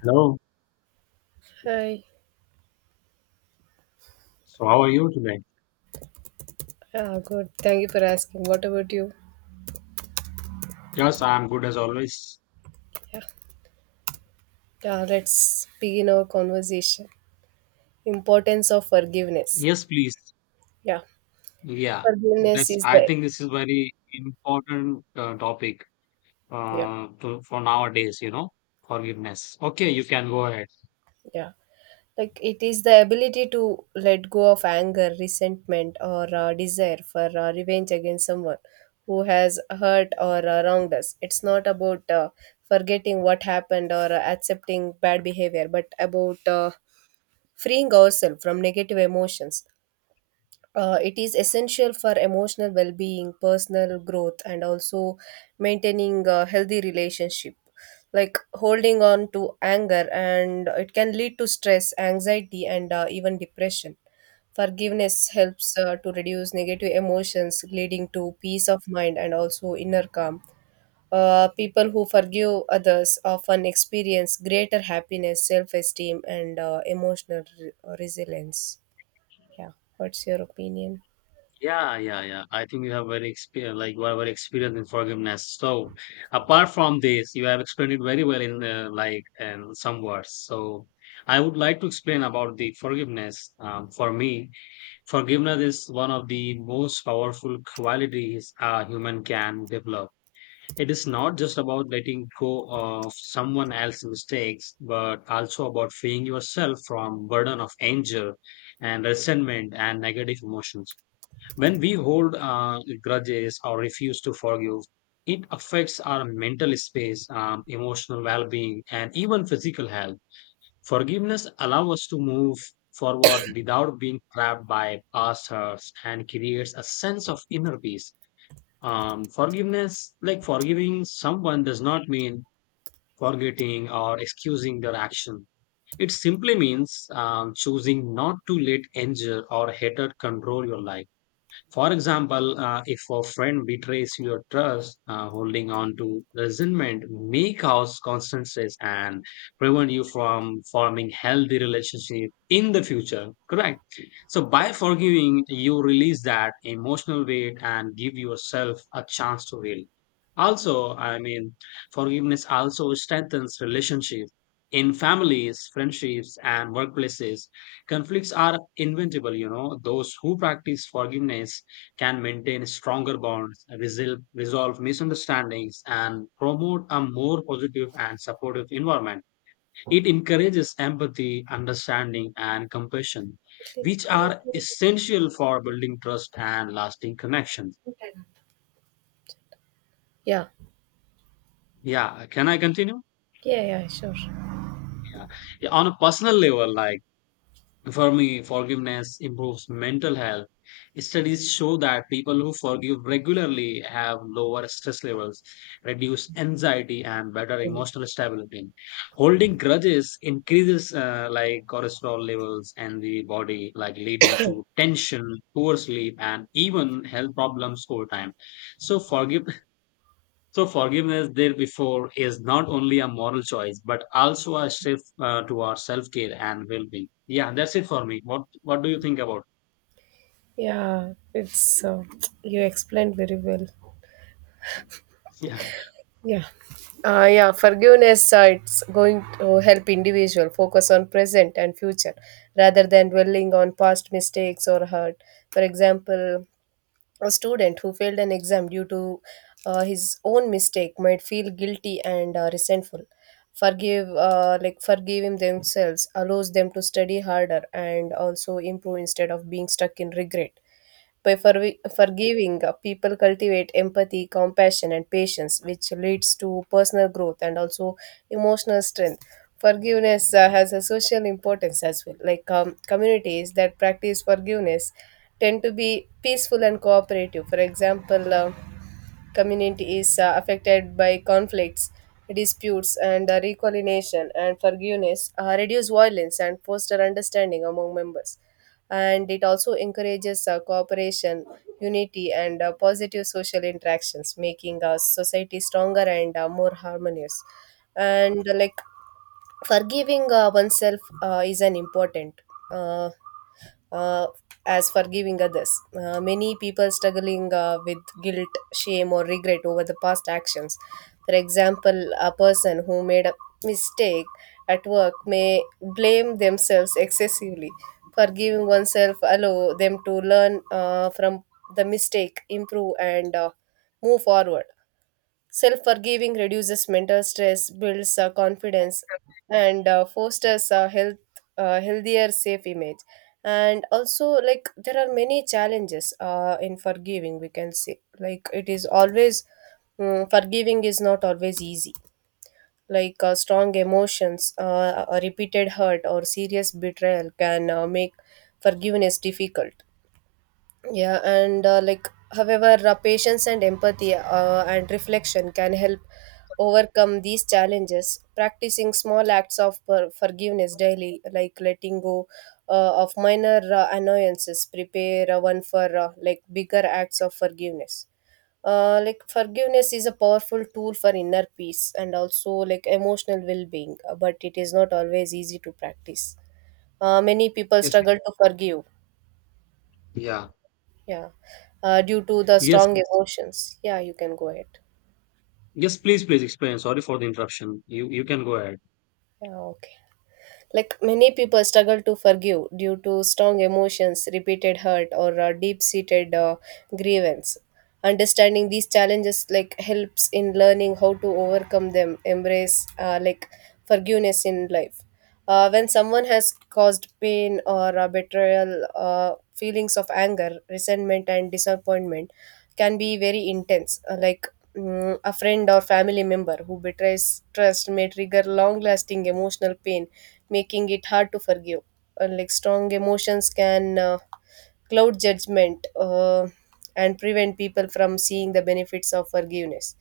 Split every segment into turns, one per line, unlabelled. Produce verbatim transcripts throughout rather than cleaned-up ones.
Hello.
Hi.
So how are you today?
Yeah, good. Thank you for asking. What about you?
Yes, I'm good as always.
Yeah. Yeah, let's begin our conversation. Importance of forgiveness.
Yes, please.
Yeah.
Yeah.
Forgiveness
This
is
I
the
think this is very important uh, topic
yeah,
uh, to, for nowadays, you know, forgiveness. Okay, you can go ahead.
yeah. Like it is the ability to let go of anger, resentment, or uh, desire for uh, revenge against someone who has hurt or uh, wronged us. It's not about uh, forgetting what happened or uh, accepting bad behavior, but about uh, freeing ourselves from negative emotions. Uh, it is essential for emotional well-being, personal growth, and also maintaining a healthy relationship. Like holding on to anger, and it can lead to stress, anxiety, and uh, even depression. Forgiveness helps uh, to reduce negative emotions, leading to peace of mind and also inner calm. Uh, people who forgive others often experience greater happiness, self-esteem, and uh, emotional re- resilience. Yeah. What's your opinion?
Yeah, yeah, yeah. I think you have very experience, like you have very experience in forgiveness. So apart from this, you have explained it very well in uh, like and some words. So I would like to explain about the forgiveness um, for me. Forgiveness is one of the most powerful qualities a human can develop. It is not just about letting go of someone else's mistakes, but also about freeing yourself from burden of anger and resentment and negative emotions. When we hold uh, grudges or refuse to forgive, it affects our mental space, um, emotional well-being, and even physical health. Forgiveness allows us to move forward without being trapped by past hurts and creates a sense of inner peace. Um, forgiveness, like forgiving someone, does not mean forgetting or excusing their action. It simply means um, choosing not to let anger or hatred control your life. For example, uh, if a friend betrays your trust, uh, holding on to resentment may cause constant stress and prevent you from forming healthy relationship in the future. Correct. So by forgiving, you release that emotional weight and give yourself a chance to heal. Also, I mean, forgiveness also strengthens relationship in families, friendships, and workplaces. Conflicts are inevitable, you know. Those who practice forgiveness can maintain stronger bonds, resolve, resolve misunderstandings, and promote a more positive and supportive environment. It encourages empathy, understanding, and compassion,
Click
which
connect
are
to the
essential for building trust and lasting connections.
yeah.
Yeah, can I continue?
Yeah, yeah, sure.
Yeah. On a personal level, like for me, forgiveness improves mental health. Studies show that people who forgive regularly have lower stress levels, reduce anxiety, and better
Mm.
emotional stability. Holding grudges increases uh, like cholesterol levels in the body, like leading to tension, poor sleep, and even health problems over time. So forgiveness so forgiveness there before is not only a moral choice, but also a shift uh, towards self-care and well-being. Yeah, that's it for me. What What do you think about?
Yeah, it's uh, you explained very well.
Yeah.
Yeah. Uh, yeah, forgiveness, uh, it's going to help individual focus on present and future rather than dwelling on past mistakes or hurt. For example, a student who failed an exam due to uh, his own mistake might feel guilty and uh, resentful. Forgive, uh, like Forgiving themselves allows them to study harder and also improve instead of being stuck in regret. By forwi- forgiving, uh, people cultivate empathy, compassion, and patience, which leads to personal growth and also emotional strength. Forgiveness uh, has a social importance as well. Like um, communities that practice forgiveness tend to be peaceful and cooperative. For example, um community is uh, affected by conflicts, disputes, and uh, reconciliation, and forgiveness, uh, reduce violence and foster understanding among members. And it also encourages uh, cooperation, unity, and uh, positive social interactions, making our society stronger and uh, more harmonious. And uh, like forgiving uh, oneself uh, is an important. Uh, uh, as forgiving others. Uh, many people struggling uh, with guilt, shame, or regret over the past actions. For example, a person who made a mistake at work may blame themselves excessively. Forgiving oneself allow them to learn uh, from the mistake, improve, and uh, move forward. Self forgiving reduces mental stress, builds uh, confidence, and uh, fosters a health, uh, healthier, safe image. And also, like, there are many challenges uh, in forgiving, we can say. Like, it is always, mm, forgiving is not always easy. Like, uh, strong emotions, uh, a repeated hurt, or serious betrayal can uh, make forgiveness difficult. Yeah, and uh, like, however, uh, patience and empathy uh, and reflection can help overcome these challenges. Practicing small acts of per- forgiveness daily, like letting go uh, of minor uh, annoyances, prepare uh, one for uh, like bigger acts of forgiveness. Uh, like forgiveness is a powerful tool for inner peace and also like emotional well-being, uh, but it is not always easy to practice. Uh, many people
Yes.
struggle to forgive.
Yeah.
Yeah, uh, due to the
Yes.
strong
Yes,
emotions. Yeah, you can go ahead.
Yes, please, please explain. Sorry for the interruption. You you can go ahead.
Yeah, okay. Like many people struggle to forgive due to strong emotions, repeated hurt, or uh, deep-seated uh, grievance. Understanding these challenges like helps in learning how to overcome them, embrace uh, like forgiveness in life. Uh, when someone has caused pain or uh, betrayal, uh, feelings of anger, resentment, and disappointment can be very intense. Uh, like mm, a friend or family member who betrays trust may trigger long lasting emotional pain, making it hard to forgive. Uh, like strong emotions can uh, cloud judgment uh, and prevent people from seeing the benefits of forgiveness.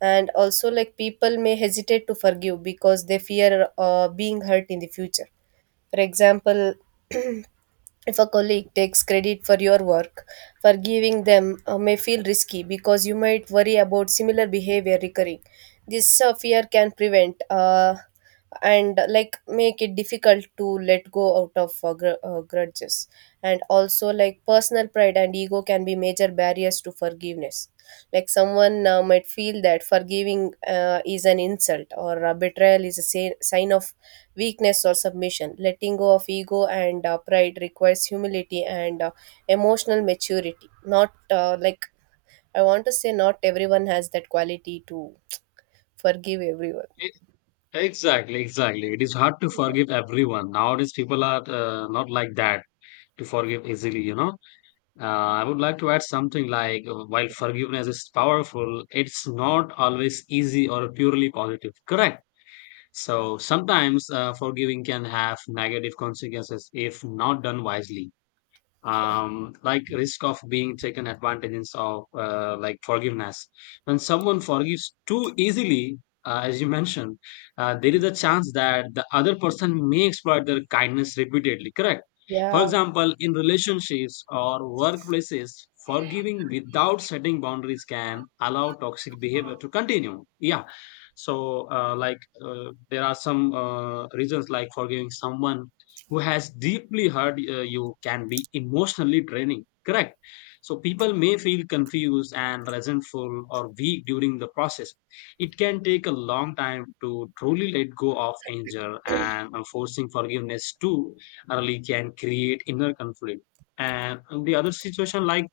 And also, like people may hesitate to forgive because they fear uh, being hurt in the future. For example, if a colleague takes credit for your work, forgiving them uh, may feel risky because you might worry about similar behavior recurring. This uh, fear can prevent uh, and uh, like make it difficult to let go out of uh, gr- uh, grudges. And also, like personal pride and ego can be major barriers to forgiveness. Like someone uh, might feel that forgiving uh, is an insult or uh, betrayal is a sa- sign of weakness or submission. Letting go of ego and uh, pride requires humility and uh, emotional maturity. Not uh, like I want to say, not everyone has that quality to forgive everyone.
E- Exactly, exactly. It is hard to forgive everyone. Nowadays, people are uh, not like that to forgive easily, you know. Uh, I would like to add something like uh, while forgiveness is powerful, it's not always easy or purely positive. Correct. So sometimes uh, forgiving can have negative consequences if not done wisely, um, like risk of being taken advantages of, uh, like forgiveness when someone forgives too easily, uh, as you mentioned, uh, there is a chance that the other person may exploit their kindness repeatedly. Correct. For
Yeah,
example, in relationships or workplaces, forgiving without setting boundaries can allow toxic behavior to continue. Yeah. So, uh, like, uh, there are some uh, reasons like forgiving someone who has deeply hurt uh, you can be emotionally draining. Correct. So people may feel confused and resentful or weak during the process. It can take a long time to truly let go of anger, and uh, forcing forgiveness too early can create inner conflict. And on the other situation, like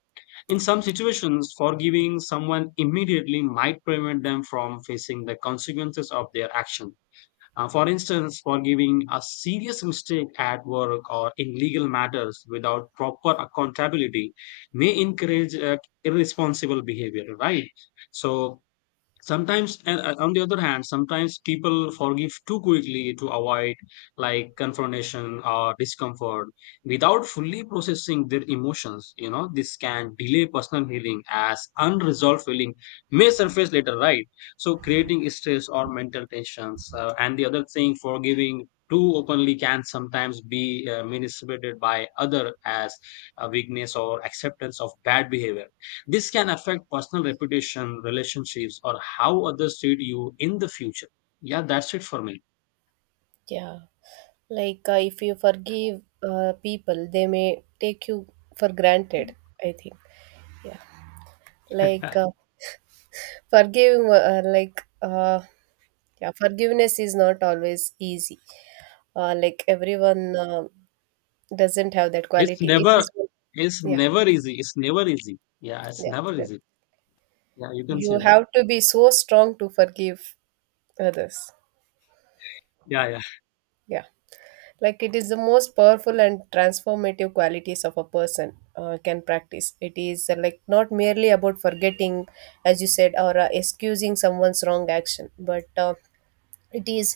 in some situations forgiving someone immediately might prevent them from facing the consequences of their action. Uh, for instance, for giving a serious mistake at work or in legal matters without proper accountability may encourage uh, irresponsible behavior, right? So, sometimes, and uh, on the other hand, sometimes people forgive too quickly to avoid like confrontation or discomfort without fully processing their emotions, you know. This can delay personal healing as unresolved feeling may surface later, right? So creating stress or mental tensions. Uh, and the other thing, forgiving too openly can sometimes be uh, misinterpreted by other as a weakness or acceptance of bad behavior. This can affect personal reputation, relationships, or how others treat you in the future. Yeah, that's it for me.
yeah. Like uh, if you forgive uh, people, they may take you for granted. I think. Yeah. Like uh, forgiving, uh, like uh, yeah, forgiveness is not always easy. Uh, like everyone. Uh, doesn't have that
It's
quality. It
never,
is,
it's
yeah,
never easy. It's never easy. Yeah, it's
yeah,
never
yeah.
easy. Yeah, you can say
You
that.
have to be so strong to forgive others.
Yeah, yeah.
Yeah, like it is the most powerful and transformative qualities of a person uh, can practice. It is uh, like not merely about forgetting, as you said, or uh, excusing someone's wrong action, but uh, it is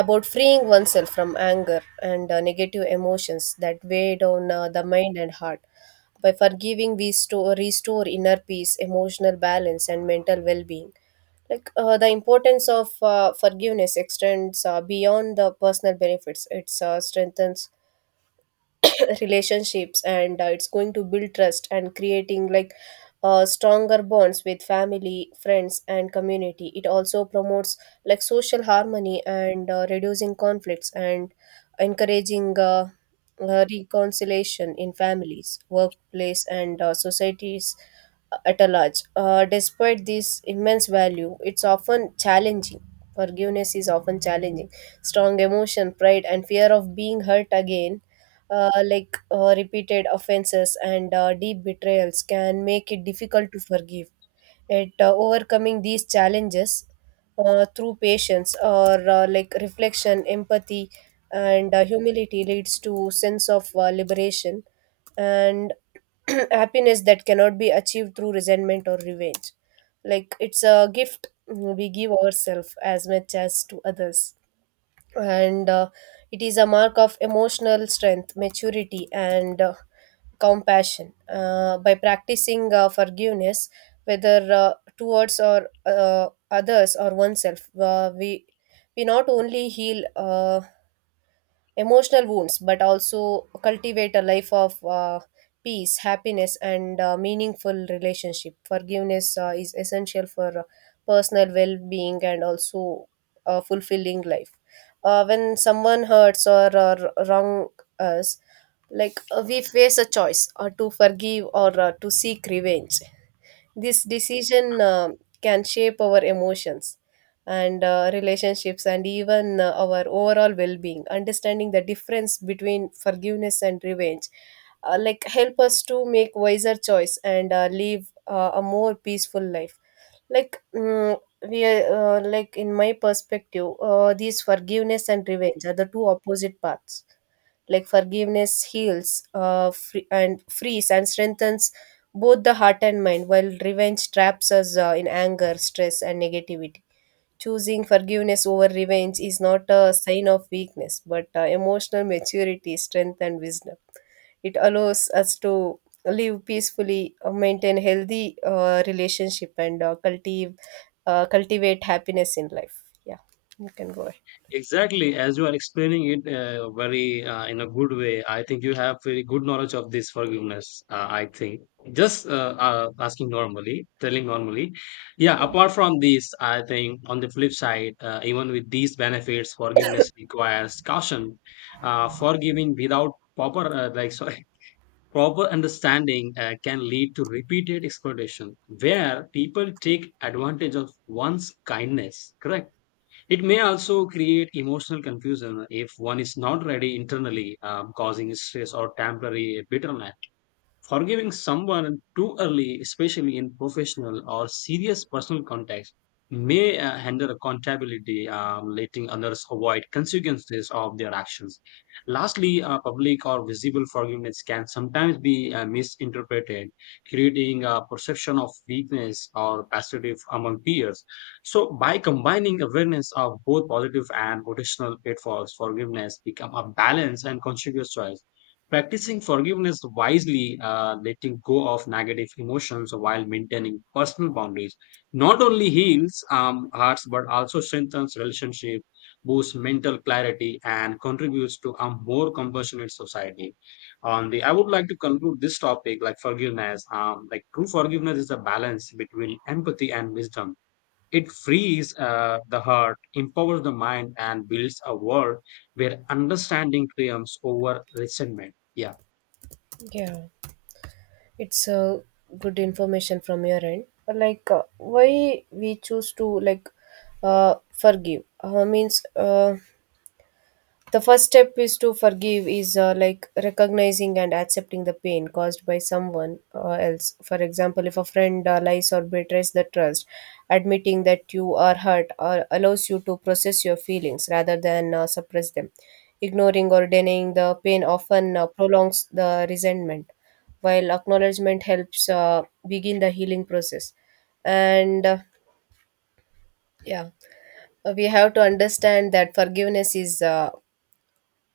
about freeing oneself from anger and uh, negative emotions that weigh down uh, the mind and heart. By forgiving, we store, restore inner peace, emotional balance, and mental well being. Like uh, the importance of uh, forgiveness extends uh, beyond the personal benefits. It uh, strengthens relationships, and uh, it's going to build trust and creating like uh, stronger bonds with family, friends, and community. It also promotes like social harmony and uh, reducing conflicts and encouraging uh, uh, reconciliation in families, workplace, and uh, societies uh, at a large. uh, despite this immense value, it's often challenging forgiveness is often challenging. Strong emotion, pride, and fear of being hurt again, uh, like uh, repeated offenses and uh, deep betrayals can make it difficult to forgive. At uh, overcoming these challenges uh, through patience or uh, like reflection, empathy, and uh, humility leads to sense of uh, liberation and happiness that cannot be achieved through resentment or revenge. Like it's a gift we give ourselves as much as to others, and uh, it is a mark of emotional strength, maturity, and uh, compassion. Uh, by practicing uh, forgiveness, whether uh, towards or uh, others or oneself, uh, we we not only heal uh, emotional wounds, but also cultivate a life of uh, peace, happiness, and uh, meaningful relationship. Forgiveness uh, is essential for uh, personal well being and also a fulfilling life. Uh, when someone hurts or, or wrong us, like uh, we face a choice or to forgive or uh, to seek revenge. This decision um can shape our emotions and uh, relationships and even uh, our overall well-being. Understanding the difference between forgiveness and revenge, uh, like help us to make wiser choice and uh, live uh, a more peaceful life. Like mm, we are, uh, like In my perspective, uh, these forgiveness and revenge are the two opposite paths. Like forgiveness heals uh, free- and frees and strengthens both the heart and mind, while revenge traps us uh, in anger, stress, and negativity. Choosing forgiveness over revenge is not a sign of weakness, but uh, emotional maturity, strength, and wisdom. It allows us to live peacefully, uh, maintain healthy uh, relationship, and uh, cultivate uh, cultivate happiness in life. Yeah, you can go ahead.
Exactly, as you are explaining it uh, very uh, in a good way, I think you have very good knowledge of this forgiveness. Uh, I think just uh, uh, asking normally, telling normally. Yeah, apart from this, I think on the flip side, uh, even with these benefits, forgiveness requires caution. Uh, forgiving without proper, uh, like sorry, proper understanding uh, can lead to repeated exploitation, where people take advantage of one's kindness. Correct. It may also create emotional confusion if one is not ready internally, um, causing stress or temporary bitterness. Forgiving someone too early, especially in professional or serious personal context, may uh, hinder accountability, um, letting others avoid consequences of their actions. Lastly, uh, public or visible forgiveness can sometimes be uh, misinterpreted, creating a perception of weakness or passivity among peers. So, by combining awareness of both positive and potential pitfalls, forgiveness become a balanced and conscious choice. Practicing forgiveness wisely, uh, letting go of negative emotions while maintaining personal boundaries, not only heals um, hearts but also strengthens relationship, boosts mental clarity, and contributes to a more compassionate society. On the, I would like to conclude this topic like forgiveness. Um, like true forgiveness is a balance between empathy and wisdom. It frees uh, the heart, empowers the mind, and builds a world where understanding triumphs over resentment. Yeah.
Yeah, it's uh, good information from your end. Like uh, why we choose to like uh, forgive uh, means. Uh, the first step is to forgive is uh, like recognizing and accepting the pain caused by someone uh, else. For example, if a friend uh, lies or betrays the trust, admitting that you are hurt uh, allows you to process your feelings rather than uh, suppress them. Ignoring or denying the pain often uh, prolongs the resentment, while acknowledgement helps uh, begin the healing process. And uh, yeah, uh, we have to understand that forgiveness is uh,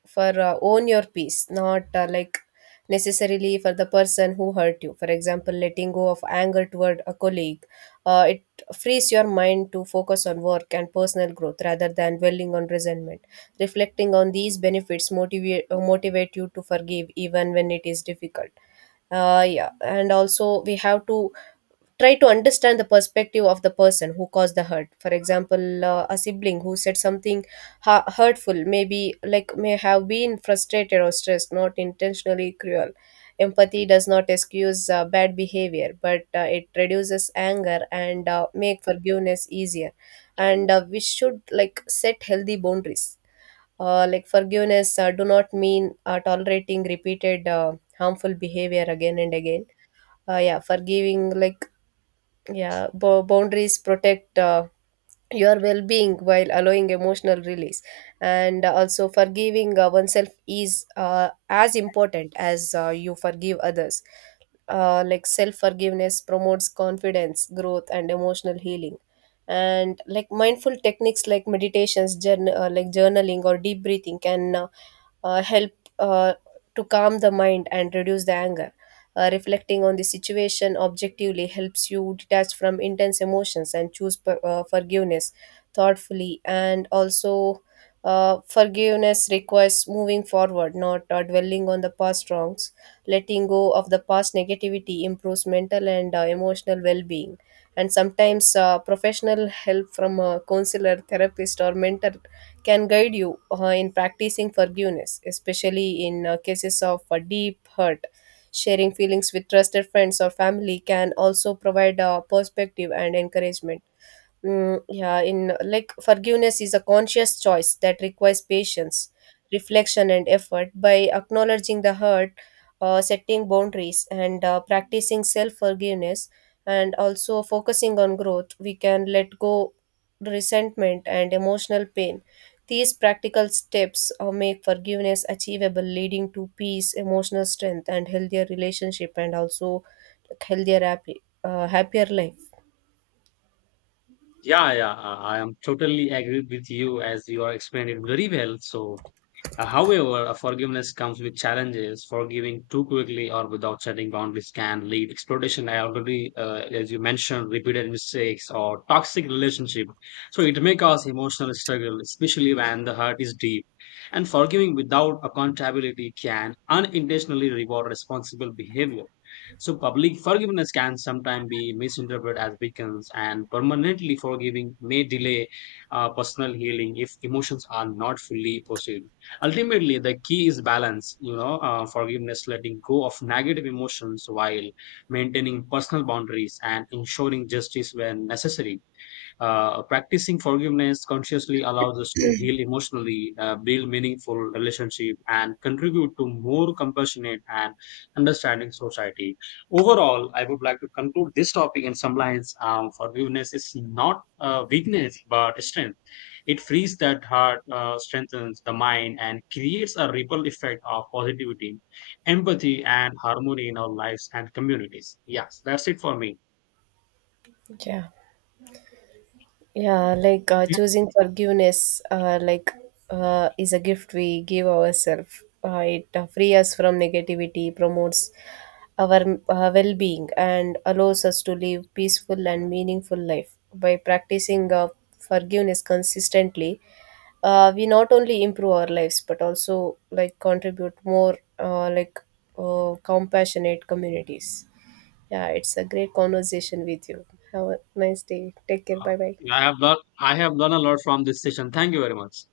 for uh, own your peace, not uh, like necessarily for the person who hurt you. For example, letting go of anger toward a colleague, uh, it frees your mind to focus on work and personal growth rather than dwelling on resentment. Reflecting on these benefits motivate uh, motivate you to forgive even when it is difficult. uh, yeah, and also we have to try to understand the perspective of the person who caused the hurt. For example, uh, a sibling who said something ha- hurtful maybe like may have been frustrated or stressed, not intentionally cruel. Empathy does not excuse uh, bad behavior, but uh, it reduces anger and uh, make forgiveness easier. And uh, we should like set healthy boundaries. uh, like forgiveness uh, do not mean uh, tolerating repeated uh, harmful behavior again and again. Uh, yeah, forgiving like yeah, bo- boundaries protect uh, your well-being while allowing emotional release. And also, forgiving uh, oneself is uh, as important as uh, you forgive others. uh, like self forgiveness promotes confidence, growth, and emotional healing. And like mindful techniques like meditations, journal, uh, like journaling or deep breathing can uh, uh, help uh, to calm the mind and reduce the anger. uh, reflecting on the situation objectively helps you detach from intense emotions and choose per, uh, forgiveness thoughtfully. And also uh, forgiveness requires moving forward, not uh, dwelling on the past wrongs. Letting go of the past negativity improves mental and uh, emotional well-being. And sometimes uh, professional help from a counselor, therapist, or mentor can guide you uh, in practicing forgiveness, especially in uh, cases of uh, deep hurt. Sharing feelings with trusted friends or family can also provide a perspective and encouragement. Mm, yeah, in like forgiveness is a conscious choice that requires patience, reflection, and effort. By acknowledging the hurt, uh, setting boundaries, and uh, practicing self forgiveness, and also focusing on growth, we can let go resentment and emotional pain. These practical steps uh, make forgiveness achievable, leading to peace, emotional strength, and healthier relationship, and also like, healthier, happy, uh, happier life.
Yeah, yeah, I I am totally agreed with you as you are explained it very well. So, Uh, however, a forgiveness comes with challenges. Forgiving too quickly or without setting boundaries can lead exploitation. I already, uh, as you mentioned, repeated mistakes or toxic relationship. So it may cause emotional struggle, especially when the hurt is deep. And forgiving without accountability can unintentionally reward responsible behavior. So public forgiveness can sometimes be misinterpreted as weakness, and permanently forgiving may delay uh, personal healing if emotions are not fully processed. Ultimately the key is balance, you know. Uh, forgiveness, letting go of negative emotions while maintaining personal boundaries and ensuring justice when necessary. Uh, practicing forgiveness consciously allows us to heal emotionally, uh, build meaningful relationship, and contribute to more compassionate and understanding society. Overall, I would like to conclude this topic in some lines. Um, forgiveness is not uh, weakness but strength. It frees that heart, uh, strengthens the mind, and creates a ripple effect of positivity, empathy, and harmony in our lives and communities. Yes, that's it for me.
Yeah. Yeah, like uh, choosing forgiveness, uh, like uh, is a gift we give ourselves. Uh, it uh, frees us from negativity, promotes our uh, well-being, and allows us to live peaceful and meaningful life. By practicing uh, forgiveness consistently, uh, we not only improve our lives but also like contribute more uh, like uh, compassionate communities. Yeah, it's a great conversation with you. Have a nice day. Take care.
Uh,
Bye bye.
I have learned I have learned a lot from this session. Thank you very much.